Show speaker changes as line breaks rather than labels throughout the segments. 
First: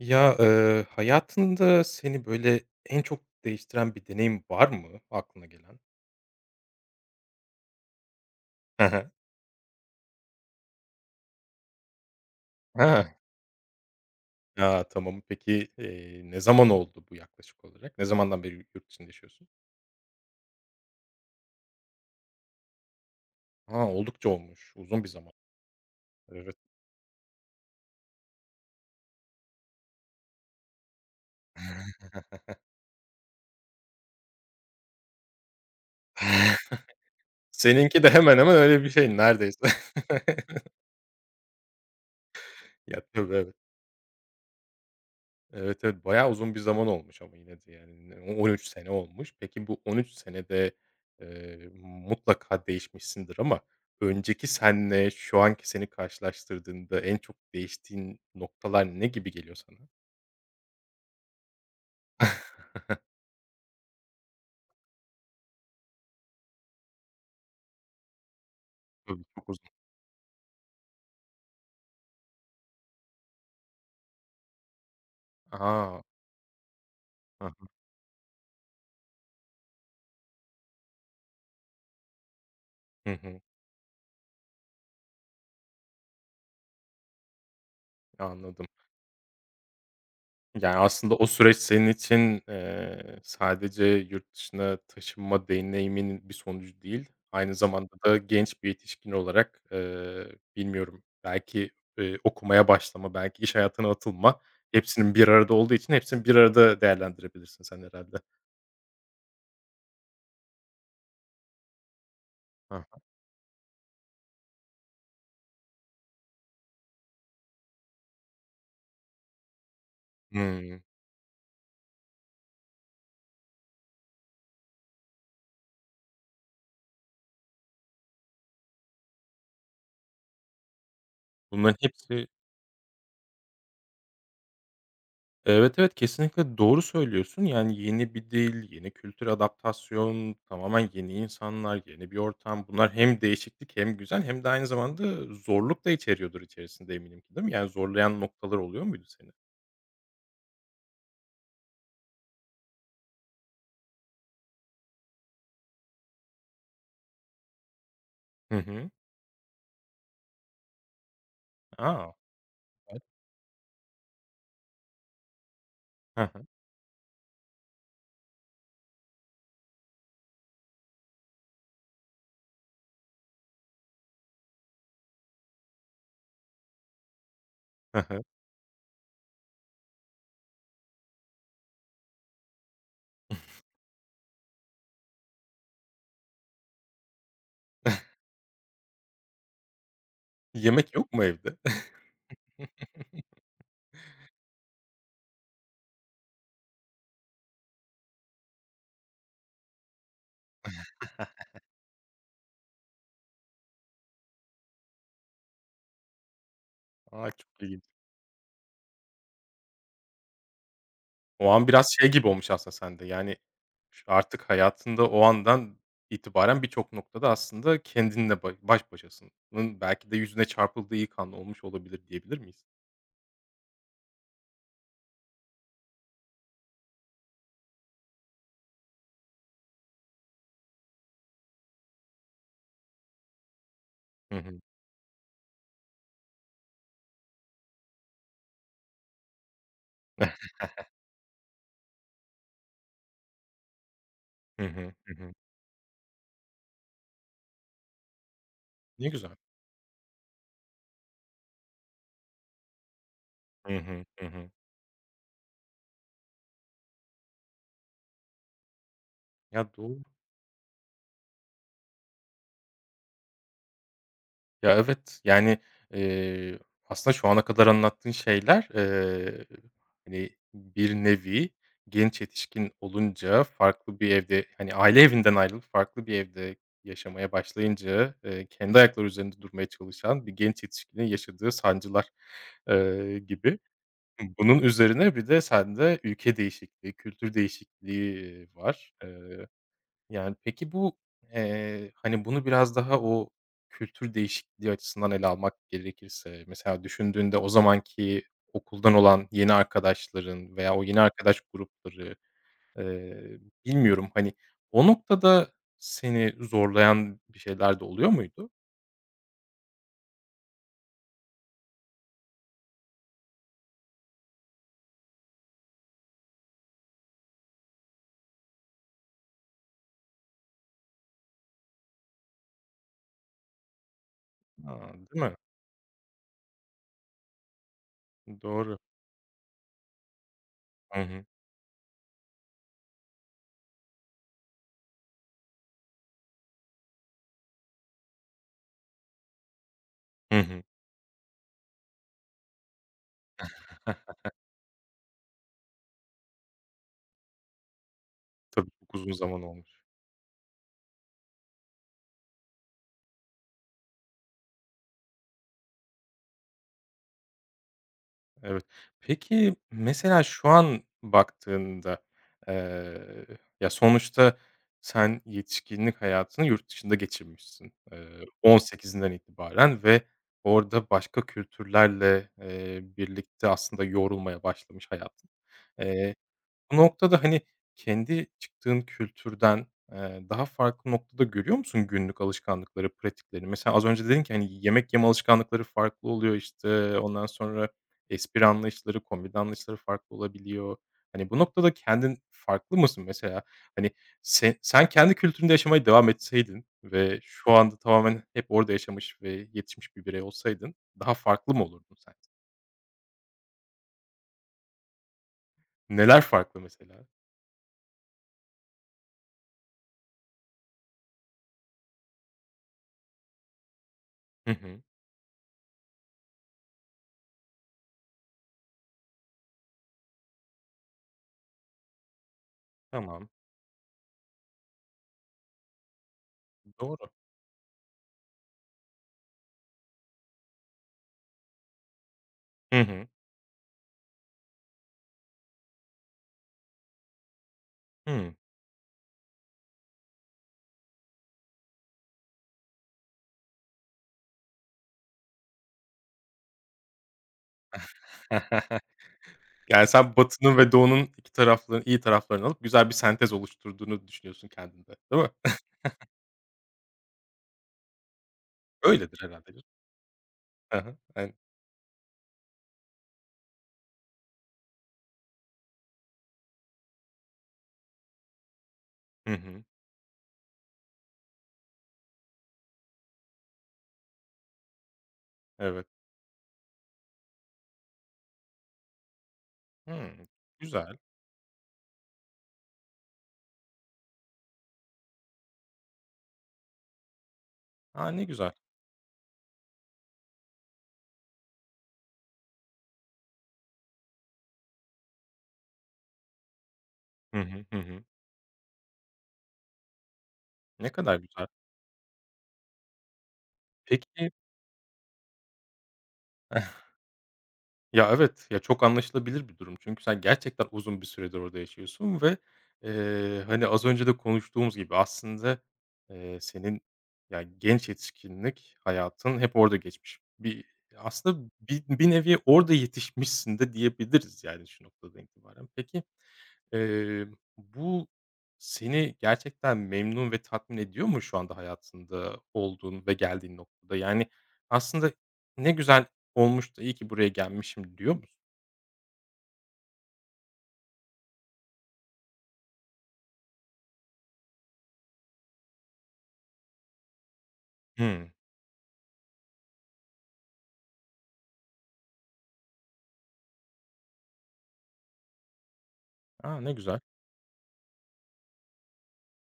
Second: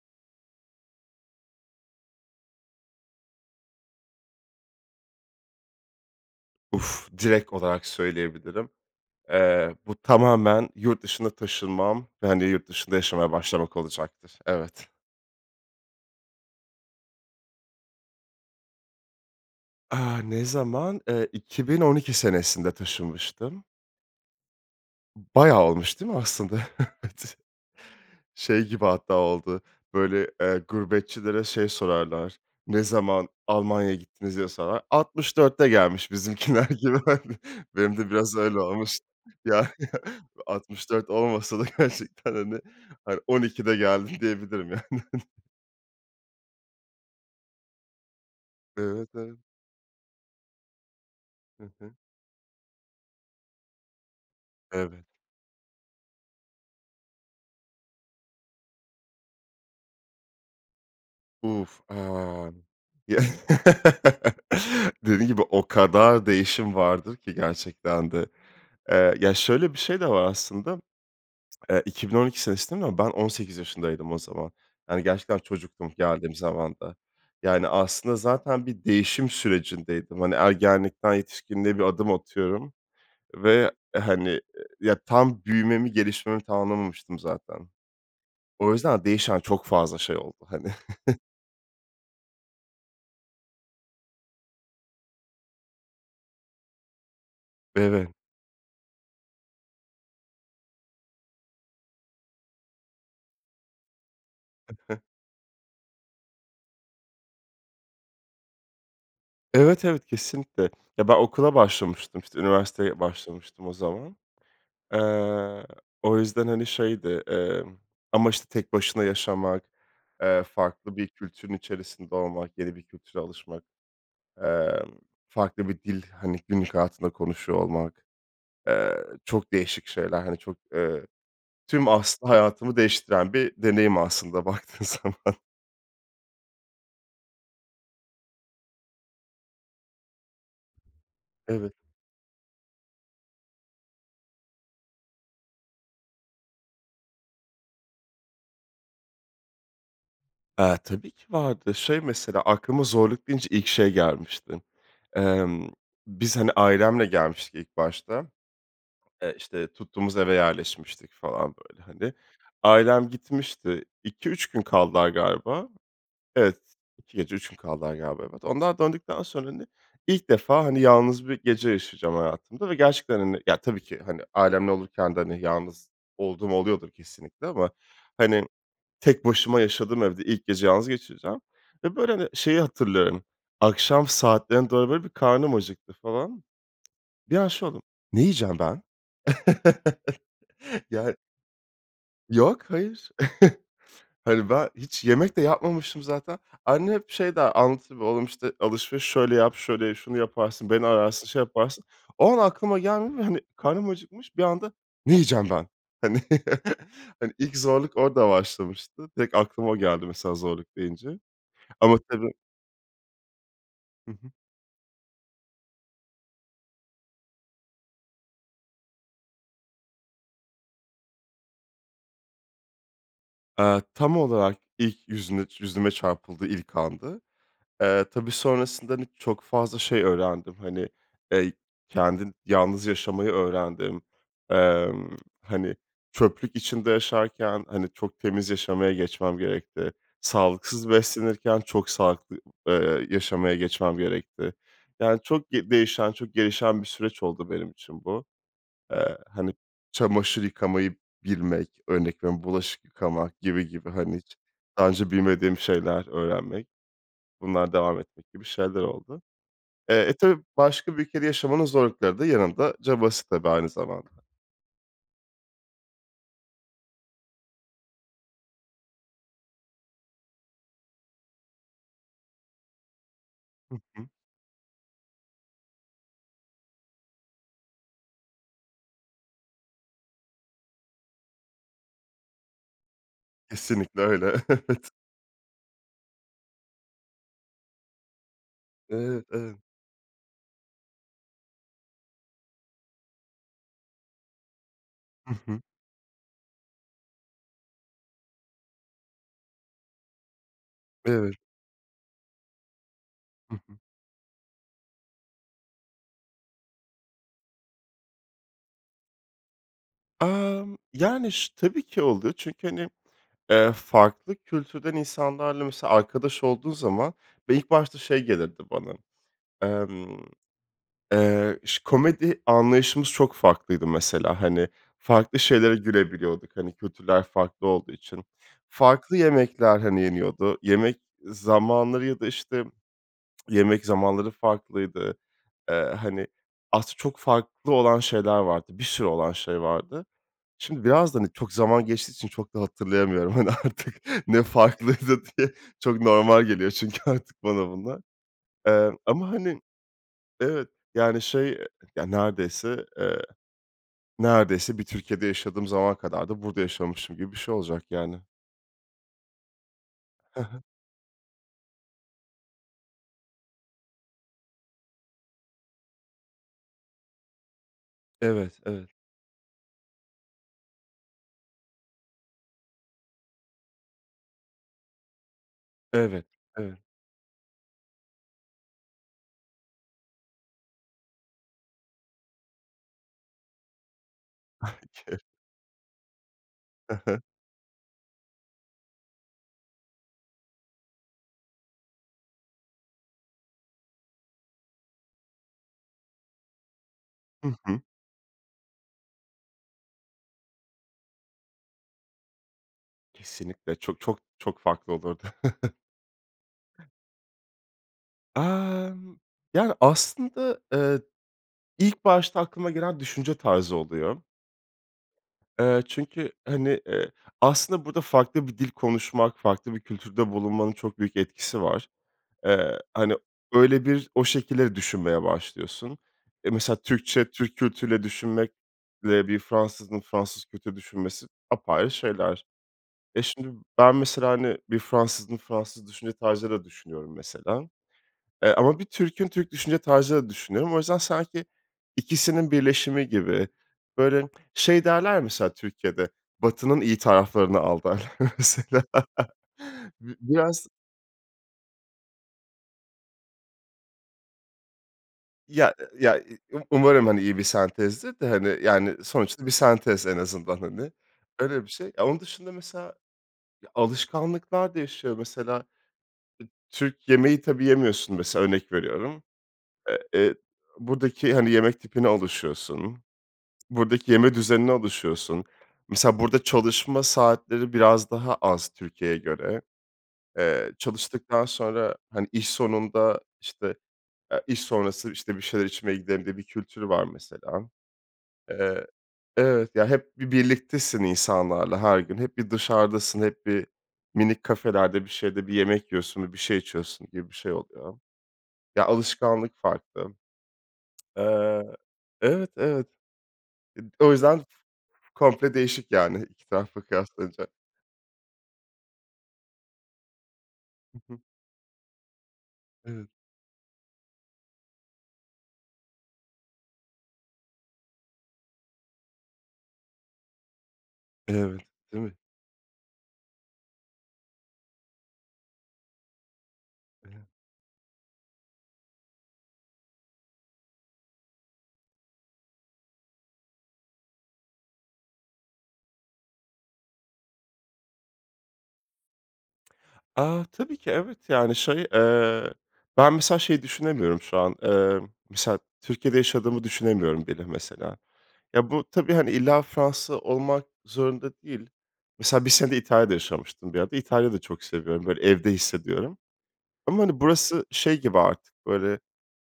Ya, eee, hayatında seni, böyle, en çok değiştiren bir deneyim var mı aklına gelen?
Uf, direkt olarak söyleyebilirim.
Hı hı.
Eee, bu tamamen yurt dışına taşınmam ve, hani, yurt dışında
Ha.
yaşamaya başlamak olacaktır.
Ya,
Evet.
tamam. Peki, eee, ne zaman oldu bu yaklaşık olarak? Ne zamandan beri yurt dışında yaşıyorsun?
Ah, ne zaman? Eee, 2012 senesinde taşınmıştım.
A, oldukça olmuş. Uzun bir zaman.
Bayağı olmuş değil mi
Evet.
aslında? Evet. Şey gibi hatta oldu, böyle, eee, gurbetçilere şey sorarlar, ne zaman Almanya'ya gittiniz diye sorar. 64'te gelmiş bizimkiler gibi, hani, benim
Seninki de
de biraz
hemen hemen
öyle
öyle bir
olmuş.
şey neredeyse.
Ya, 64 olmasa da gerçekten, hani,
Ya,
hayır
tabii,
on
evet.
ikide geldim diyebilirim yani.
Evet, evet bayağı uzun bir zaman olmuş ama yine de yani. Ne o on üç sene
Evet,
olmuş.
evet.
Peki bu 13 senede,
Hı
eee,
hı.
mutlaka değişmişsindir ama önceki
Evet.
seninle şu anki seni karşılaştırdığında en çok değiştiğin noktalar ne gibi geliyor sana?
Uf, an ye Dediğin gibi o kadar değişim vardır ki gerçekten de. Eee,
Tabii
ya
çok uzun.
şöyle bir şey de var aslında. Eee, 2012 senesinde no ben 18 yaşındaydım o zaman. Yani gerçekten çocuktum
Aha.
geldiğim zamanda.
Hı
Yani,
hı.
aslında zaten bir değişim sürecindeydim. Hani, ergenlikten yetişkinliğe bir adım atıyorum
Hı hı.
ve, hani, ya, tam büyümemi, gelişmemi tamamlamamıştım zaten.
Ya anladım.
O yüzden değişen çok fazla şey oldu, hani.
Yani aslında o süreç senin için, eee, sadece yurt dışına taşınma deneyimin bir sonucu değil, aynı zamanda
Eve
da genç bir yetişkin olarak, eee, bilmiyorum belki, eee, okumaya başlama, belki iş hayatına atılma
Hı hı.
hepsinin bir arada olduğu için hepsini bir arada değerlendirebilirsin sen herhâlde.
Evet, evet, kesinlikle. Ya ben okula başlamıştım, işte,
Ha ha.
üniversiteye başlamıştım o zaman. Eee, o yüzden, hani, şeydi, emm, ama, işte, tek başına yaşamak, eee,
Hımm.
farklı bir kültürün içerisinde olmak, yeni bir kültüre alışmak, emm, farklı bir dil, hani, günlük hayatında konuşuyor olmak, eee, çok değişik şeyler. Hani, çok, eee,
Bunların
tüm,
hepsi
aslında, hayatımı değiştiren bir deneyim aslında baktığın zaman.
Evet, evet, kesinlikle doğru söylüyorsun, yani yeni bir dil, yeni kültür, adaptasyon, tamamen yeni
Evet.
insanlar, yeni bir ortam. Bunlar hem değişiklik, hem güzel hem de aynı zamanda zorluk da içeriyordur içerisinde, eminim ki, değil mi? Yani zorlayan noktalar oluyor muydu seni?
Eee, tabii ki vardı. Şey, mesela, aklıma zorluk deyince ilk şey gelmişti. Emm, biz, hani, ailemle gelmiştik ilk başta.
Hı hı.
Eee, işte, tuttuğumuz eve yerleşmiştik falan, böyle, hani.
A! Evet.
Ailem gitmişti. 2-3 gün kaldılar, galiba.
Hı hı.
Evet, 2 gece 3 gün kaldılar galiba, evet. Onlar döndükten sonra, hani, ilk defa, hani, yalnız bir gece yaşayacağım hayatımda ve gerçekten, hani, ya, tabii ki, hani, ailemle olurken de, hani, yalnız olduğum oluyordur kesinlikle ama,
Hı hı.
hani, tek başıma yaşadığım evde ilk gece yalnız geçireceğim ve, böyle, hani, şeyi hatırlıyorum, akşam saatlerine doğru, böyle, bir karnım acıktı falan. Bir an şey oldum, ne yiyeceğim ben?
Yemek yok
Yani
mu evde?
Yok, hayır. Hani, ben hiç yemek de yapmamıştım zaten. Annem hep şey der, anlatır, böyle, oğlum işte, alışveriş şöyle yap, şöyle ye, şunu yaparsın, beni ararsın, şey yaparsın. O an aklıma gelmiyor ve, hani, karnım acıkmış, bir anda, ne yiyeceğim ben? Hani,
A,
hani,
çok
ilk
ilginç.
zorluk orada başlamıştı. Direkt aklıma o geldi mesela, zorluk deyince.
O an biraz
Ama
şey gibi
tabii
olmuş aslında sende, yani, ş
Hı hı.
artık hayatında o andan itibaren birçok noktada aslında kendinle ba baş başasın ın belki de yüzüne çarpıldığı ilk an olmuş olabilir, diyebilir miyiz?
Aaa, tam olarak ilk yüzüne yüzüme çarpıldığı ilk andı. Eee, tabii sonrasında, hani, çok fazla şey öğrendim. Hani, eee, kendin yalnız yaşamayı öğrendim.
Hı hı.
Emm, hani, çöplük içinde yaşarken, hani, çok temiz yaşamaya geçmem gerekti. Sağlıksız beslenirken çok sağlıklı, eee, yaşamaya geçmem gerekti.
Hı hı, hı
Yani
hı.
çok ge değişen, çok gelişen bir süreç oldu benim için bu.
Ne
Eee,
güzel.
hani, çamaşır yıkamayı bilmek, örnek veriyorum, bulaşık yıkamak gibi
Hı
gibi,
hı,
hani,
hı
hiç
hı.
daha önce bilmediğim şeyler öğrenmek, bunlar devam etmek gibi şeyler oldu.
Ya, doğ
Eee, e, tabii başka bir ülkede yaşamanın zorlukları da yanında cabası tabii aynı zamanda.
Ya evet, yani, ııı, aslında şu ana kadar anlattığın şeyler, eee, hani, bir nevi genç yetişkin olunca
Hı
farklı
hı.
bir evde, hani, aile evinden ayrılıp farklı bir evde yaşamaya başlayınca, eee, kendi ayakları üzerinde durmaya çalışan bir genç yetişkinin yaşadığı sancılar, ııı, gibi.
Kesinlikle öyle,
Bunun
evet.
üzerine bir de sende ülke değişikliği, kültür değişikliği var.
Eee,
Eee,
ımm
yani pek,i bu, eee, hani, bunu biraz daha o kültür değişikliği açısından ele
Hı
almak
hı.
gerekirse, mesela düşündüğünde o zamanki okuldan olan yeni arkadaşların veya o yeni
Eve
arkadaş grupları, eee,
Hı hı.
bilmiyorum, hani, o noktada seni zorlayan bir şeyler de oluyor muydu?
Amm. Yani, şı tabii ki oluyor çünkü, hani, eee, farklı kültürden insanlarla mesela arkadaş olduğun zaman ve ilk başta şey gelirdi, bana. Emm, eee, şı komedi anlayışımız çok farklıydı mesela. Hani,
A, değil mi?
farklı şeylere gülebiliyorduk. Hani, kültürler farklı olduğu için.
Iıı, doğru.
Farklı yemekler, hani, yeniyordu. Yemek
Hı hı.
zamanları ya da işte yemek zamanları farklıydı. Eee, hani, az çok farklı olan şeyler vardı, bir sürü olan şey vardı.
Hı hı.
Şimdi biraz da hani çok zaman geçtiği için çok da hatırlayamıyorum, hani, artık ne farklıydı diye çok normal geliyor çünkü artık bana bunlar.
Tabii ki
Eee,
çok uzun
ama
zaman
hani
olmuş.
Evet, yani, şey, eee Ya, neredeyse, eee, neredeyse bir Türkiye'de yaşadığım zaman kadar da burada yaşamışım gibi bir şey olacak, yani.
Evet. Peki, mesela,
Hı
şu
hı.
an baktığında, eee, ya sonuçta sen yetişkinlik hayatını yurt dışında geçirmişsin, eee,
Evet,
on
evet.
sekizinden itibaren ve orada başka kültürlerle, eee, birlikte aslında yoğurulmaya başlamış, hayatın. Eee,
Evet,
bu
evet.
noktada, hani, kendi çıktığın kültürden, eee, daha farklı noktada görüyor musun günlük alışkanlıkları, pratikleri? Mesela, az önce dedin ki hani, yemek yeme
K
alışkanlıkları farklı oluyor,
Hı
işte,
hı.
ondan sonra espri anlayışları, komedi anlayışları farklı olabiliyor. Hani, bu noktada kendin farklı mısın? Mesela, hani, se sen kendi kültüründe yaşamaya devam etseydin ve şu
Hı
anda
hı.
tamamen hep orada yaşamış ve yetişmiş bir birey olsaydın daha farklı mı olurdun? [unintelligible]
Kesinlikle. Çok, çok, çok farklı olurdu.
Neler farklı, mesela?
Emm, yani, aslında, eee, ilk başta aklıma gelen düşünce tarzı oluyor.
Hı hı.
Eee, çünkü, hani, eee, aslında burada farklı bir dil konuşmak, farklı bir kültürde bulunmanın çok büyük etkisi var. Eee, hani,
Tamam.
öyle bir o şekilde de düşünmeye başlıyorsun. Eee, mesela
Doğru.
Türkçe, Türk kültürüyle düşünmek ile bir Fransız'ın Fransız kültürü düşünmesi apayrı şeyler.
Hı hı.
E, şimdi ben mesela, hani, bir Fransız'ın Fransız düşünce tarzıyla düşünüyorum mesela,
Hıı.
eee, ama bir Türk'ün Türk düşünce tarzıyla da düşünüyorum. O yüzden sanki ikisinin birleşimi gibi, böyle, şey derler, ya, mesela Türkiye'de, Batı'nın iyi taraflarını al derler, mesela.
Yani, sen
Bi
Batı'nın
biraz
ve Doğu'nun iki tarafla iyi taraflarını alıp güzel bir sentez oluşturduğunu düşünüyorsun kendinde, değil mi?
Ya ya Um umarım, hani, iyi bir sentezdir de, hani, yani
Öyledir
sonuçta bir
herhâlde. [unintelligible]
sentez en azından,
Hı
hani.
hı. En
Öyle bir şey. Onun dışında mesela, ya, alışkanlıklar değişiyor, mesela. E, Türk yemeği tabii yemiyorsun mesela, örnek veriyorum.
Hı hı.
Eee, eee, buradaki, hani, yemek tipine alışıyorsun. Buradaki yeme düzenine alışıyorsun.
Evet.
Mesela, burada çalışma saatleri biraz daha az Türkiye'ye göre.
Hıı.
Eee,
Güzel.
çalıştıktan sonra, hani, iş sonunda, işte, eee, iş sonrası, işte, bir şeyler içmeye gidelim, diye bir kültürü var, mesela.
A! Ne güzel.
Eee, evet, ya, hep bir birliktesin insanlarla her gün. Hep bir dışarıdasın, hep bir minik kafelerde, bir şeyde bir yemek yiyorsun, bi bir şey içiyorsun gibi bir
Hı
şey
hı, hı
oluyor,
hı.
ya, alışkanlık farklı.
Ne kadar güzel.
Eee, evet, evet. Id o
Peki
yüzden komple değişik, yani, iki tarafla kıyaslayınca.
Ya, evet, ya çok anlaşılabilir bir durum çünkü sen gerçekten
Hı
uzun bir
hı.
süredir orada yaşıyorsun ve,
Evet.
eee, hani, az önce de konuştuğumuz gibi aslında, eee, senin, ya, genç yetişkinlik hayatın hep orada geçmiş. Bir aslında,
Evet,
bir
değil
bir
mi?
nevi orada yetişmişsin de diyebiliriz, yani, şu noktadan itibaren. Peki, eee,
[unintelligible]
bu seni gerçekten memnun ve tatmin ediyor mu şu anda hayatında olduğun ve geldiğin noktada? Yani, aslında ne güzel olmuş da iyi ki buraya gelmişim diyor musun?
A, tabii ki, evet, yani, şey, eee, ben mesela şeyi düşünemiyorum şu an, emm, mesela Türkiye'de yaşadığımı düşünemiyorum bile mesela.
Hımm.
Ya, bu tabii, hani, illa Fransa olmak zorunda değil. Mesela 1 sene İtalya'da yaşamıştım bir ara da. İtalya da çok seviyorum, böyle, evde hissediyorum
A, ne güzel.
ama, hani, burası şey gibi artık, böyle,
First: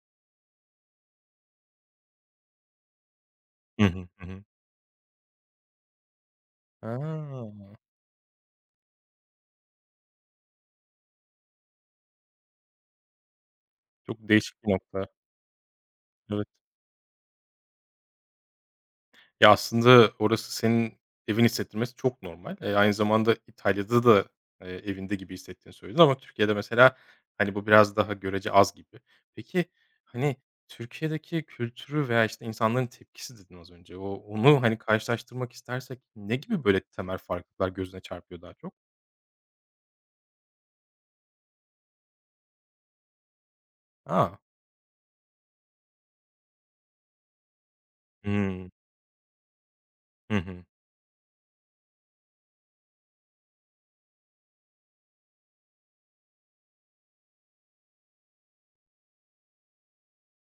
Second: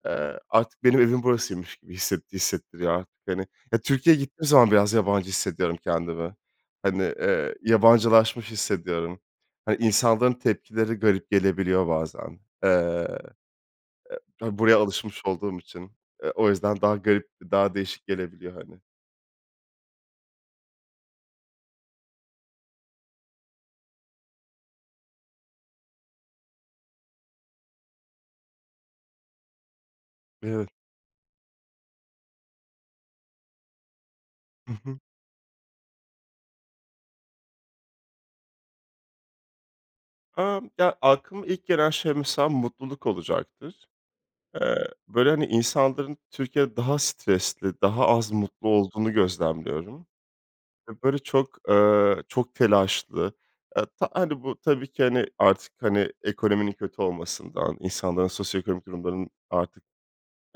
eee, artık benim evim burasıymış gibi hisset hissettiriyor artık, hani. Ya,
Hı hı,
Türkiye'ye
hı hı.
gittiğim zaman biraz yabancı hissediyorum kendimi. Hani, eee,
Ha.
yabancılaşmış hissediyorum. Hani, insanların tepkileri garip gelebiliyor bazen. Eee,
Çok
ha
değişik bir
buraya
nokta.
alışmış olduğum için, eee,
Evet.
o yüzden daha garip, daha değişik gelebiliyor, hani.
Ya, aslında orası senin evin hissettirmesi çok normal. Eee, aynı zamanda İtalya'da da, eee, evinde gibi hissetiğini söyledin. Ama Türkiye'de mesela, hani, bu biraz daha görece az gibi. Peki, hani,
Evet.
Türkiye'deki kültürü veya, işte, insanların tepkisi dedin az önce. O, onu
Hı
hani
hı.
karşılaştırmak istersek ne gibi böyle temel farklılıklar gözüne çarpıyor daha çok?
Amm, ya, aklıma ilk gelen şey mesela mutluluk olacaktır.
A!
Eee, böyle, hani, insanların Türkiye'de daha stresli, daha az mutlu
Hımm.
olduğunu gözlemliyorum.
Hı hı.
Ve, böyle, çok, ııı, çok telaşlı, eee, ta hani, bu tabii ki, hani, artık, hani, ekonominin kötü olmasından, insanların sosyoekonomik durumlarının artık,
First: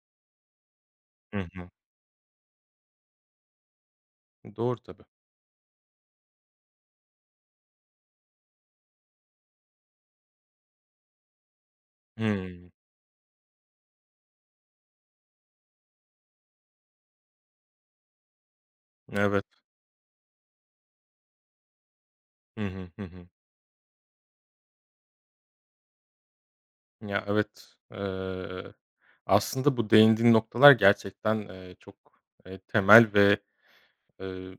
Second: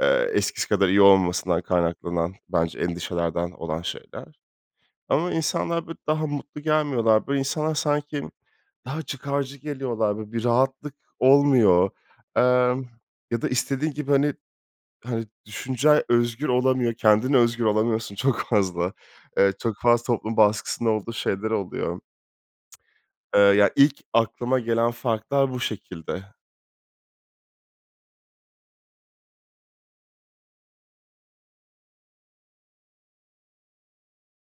eee, eskisi kadar iyi
Hı
olmamasından
hı.
kaynaklanan bence endişelerden olan şeyler.
Doğru tabii.
Ama insanlar, böyle, daha mutlu gelmiyorlar. Böyle, insanlar sanki daha çıkarcı geliyorlar. Böyle, bir rahatlık olmuyor.
Hımm.
Emm, ya da istediğin gibi, hani, hani, düşüncen özgür olamıyor, kendine özgün olamıyorsun çok fazla.
Evet.
Eee, çok fazla toplum baskısında olduğu şeyler oluyor.
Hı hı. Hı hı.
Eee, ya ilk aklıma gelen farklar bu şekilde.
Ya, evet. Eee, aslında bu değindiğin noktalar gerçekten, eee, çok, eee, temel ve, ııı,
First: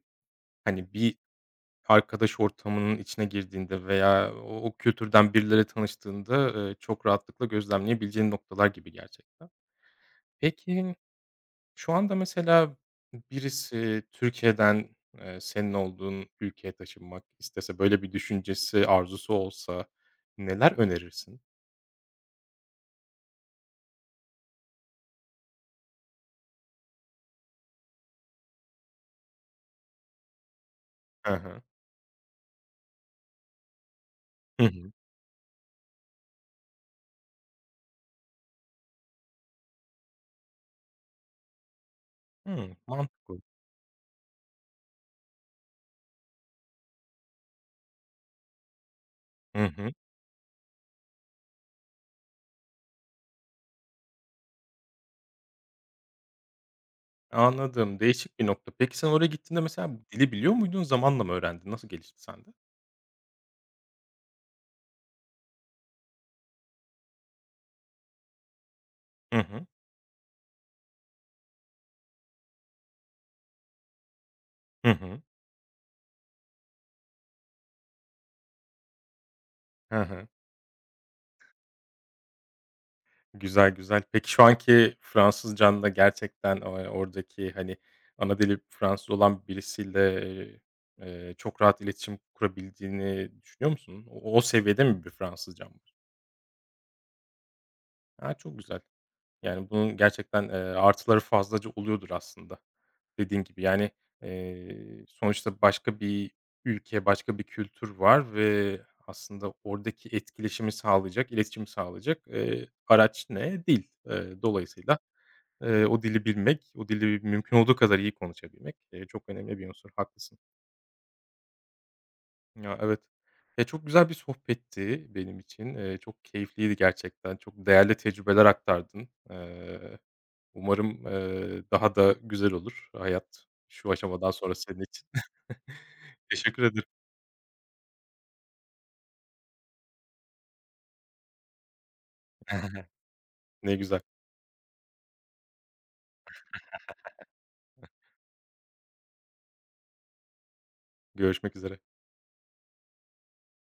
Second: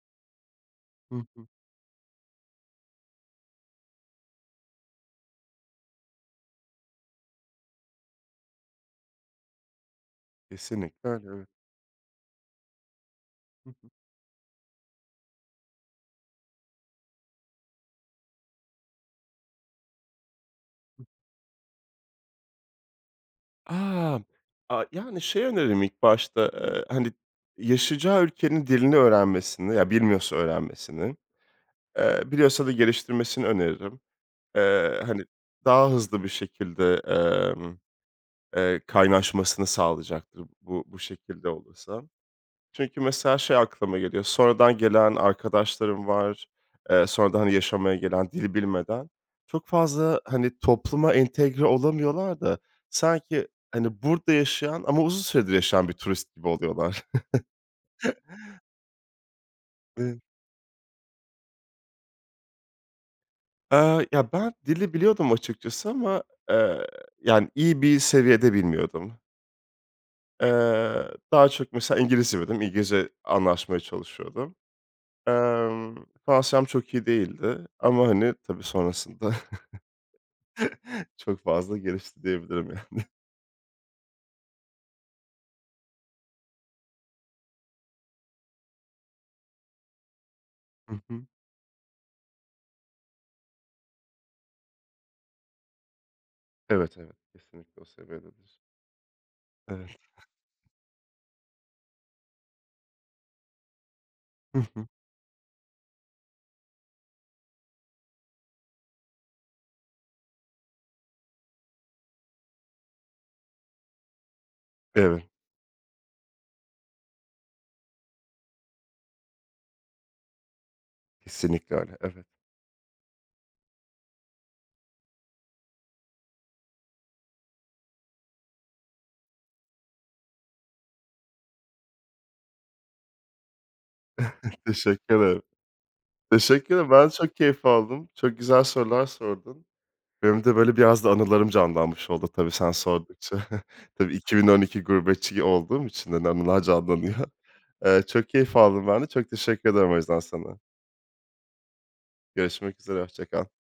hani,
Hı
bir
hı.
arkadaş ortamının içine girdiğinde veya o o kültürden birileriyle tanıştığında, eee, çok rahatlıkla gözlemleyebileceğin noktalar gibi gerçekten. Peki,
Kesinlikle öyle, evet.
şu anda mesela
Hı hı.
birisi Türkiye'den, eee, senin olduğun ülkeye taşınmak istese böyle bir düşüncesi, arzusu olsa neler önerirsin?
A, a yani, şey, öneririm ilk başta, eee, hani, yaşayacağı ülkenin dilini öğrenmesini ya, bilmiyorsa öğrenmesini,
Ha ha.
eee, biliyorsa da geliştirmesini öneririm.
Hı hı.
Eee, hani, daha hızlı bir şekilde, emm, eee, kaynaşmasını sağlayacaktır bu, bu şekilde olursa.
Hımm.
Çünkü mesela
Mantıklı.
şey aklıma geliyor. Sonradan gelen arkadaşlarım var, eee, sonradan, hani, yaşamaya gelen, dil bilmeden.
Hı
Çok
hı.
fazla, hani, topluma entegre olamıyorlar da sanki, hani, burada yaşayan ama uzun süredir yaşayan bir turist gibi oluyorlar.
Anladım, değişik bir nokta. Peki sen oraya gittiğinde mesela
I
dili biliyor muydun? Zamanla mı öğrendin? Nasıl gelişti sende?
Eee, ya, ben dili biliyordum açıkçası ama, eee, yani, iyi bir seviyede bilmiyordum.
Hı hı.
Eee, daha çok mesela İngilizce [unintelligible] İngilizce anlaşmaya çalışıyordum.
Hı hı.
Emm, Fransızcam çok iyi değildi ama, hani, tabii sonrasında
Hı hı.
çok fazla gelişti diyebilirim yani.
Güzel, güzel. Peki şu anki Fransızcan'da gerçekten, eee, oradaki, hani, ana dili Fransız olan birisiyle, eee,
Hı hı.
eee, çok rahat iletişim kurabildiğini düşünüyor musun? O o seviyede mi bir Fransızcan var?
Evet, evet, kesinlikle o
A,
seviyededir.
çok güzel. Yani bunun
[unintelligible]
gerçekten, eee, artıları fazlaca oluyordur aslında, dediğin gibi. Yani,
Hı hı.
eee, sonuçta başka bir ülke, başka bir kültür var ve aslında oradaki etkileşimi sağlayacak, iletişimi sağlayacak, eee, araç ne? Dil. Eee, dolayısıyla,
[unintelligible]
eee, o dili bilmek, o dili m mümkün olduğu kadar iyi konuşabilmek, eee, çok önemli bir unsur. Haklısın.
Kesinlikle öyle, evet.
Ya evet. Ya, çok güzel bir sohbetti benim için. Eee, çok keyifliydi gerçekten, çok değerli tecrübeler aktardın. Eee, umarım, eee, daha da güzel olur hayat şu aşamadan sonra senin için.
Teşekkür ederim.
Teşekkür
Teşekkür
ederim.
ederim, ben de çok keyif aldım. Çok güzel sorular sordun. Benim de, böyle, biraz da anılarım canlanmış oldu tabii sen sordukça.
Ne güzel.
Tabii 2012 gurbetçi olduğum için de anılar canlanıyor. Eee, çok keyif aldım ben de. Çok teşekkür ederim o yüzden sana.
Görüşmek üzere.
Görüşmek üzere, hoşça kal.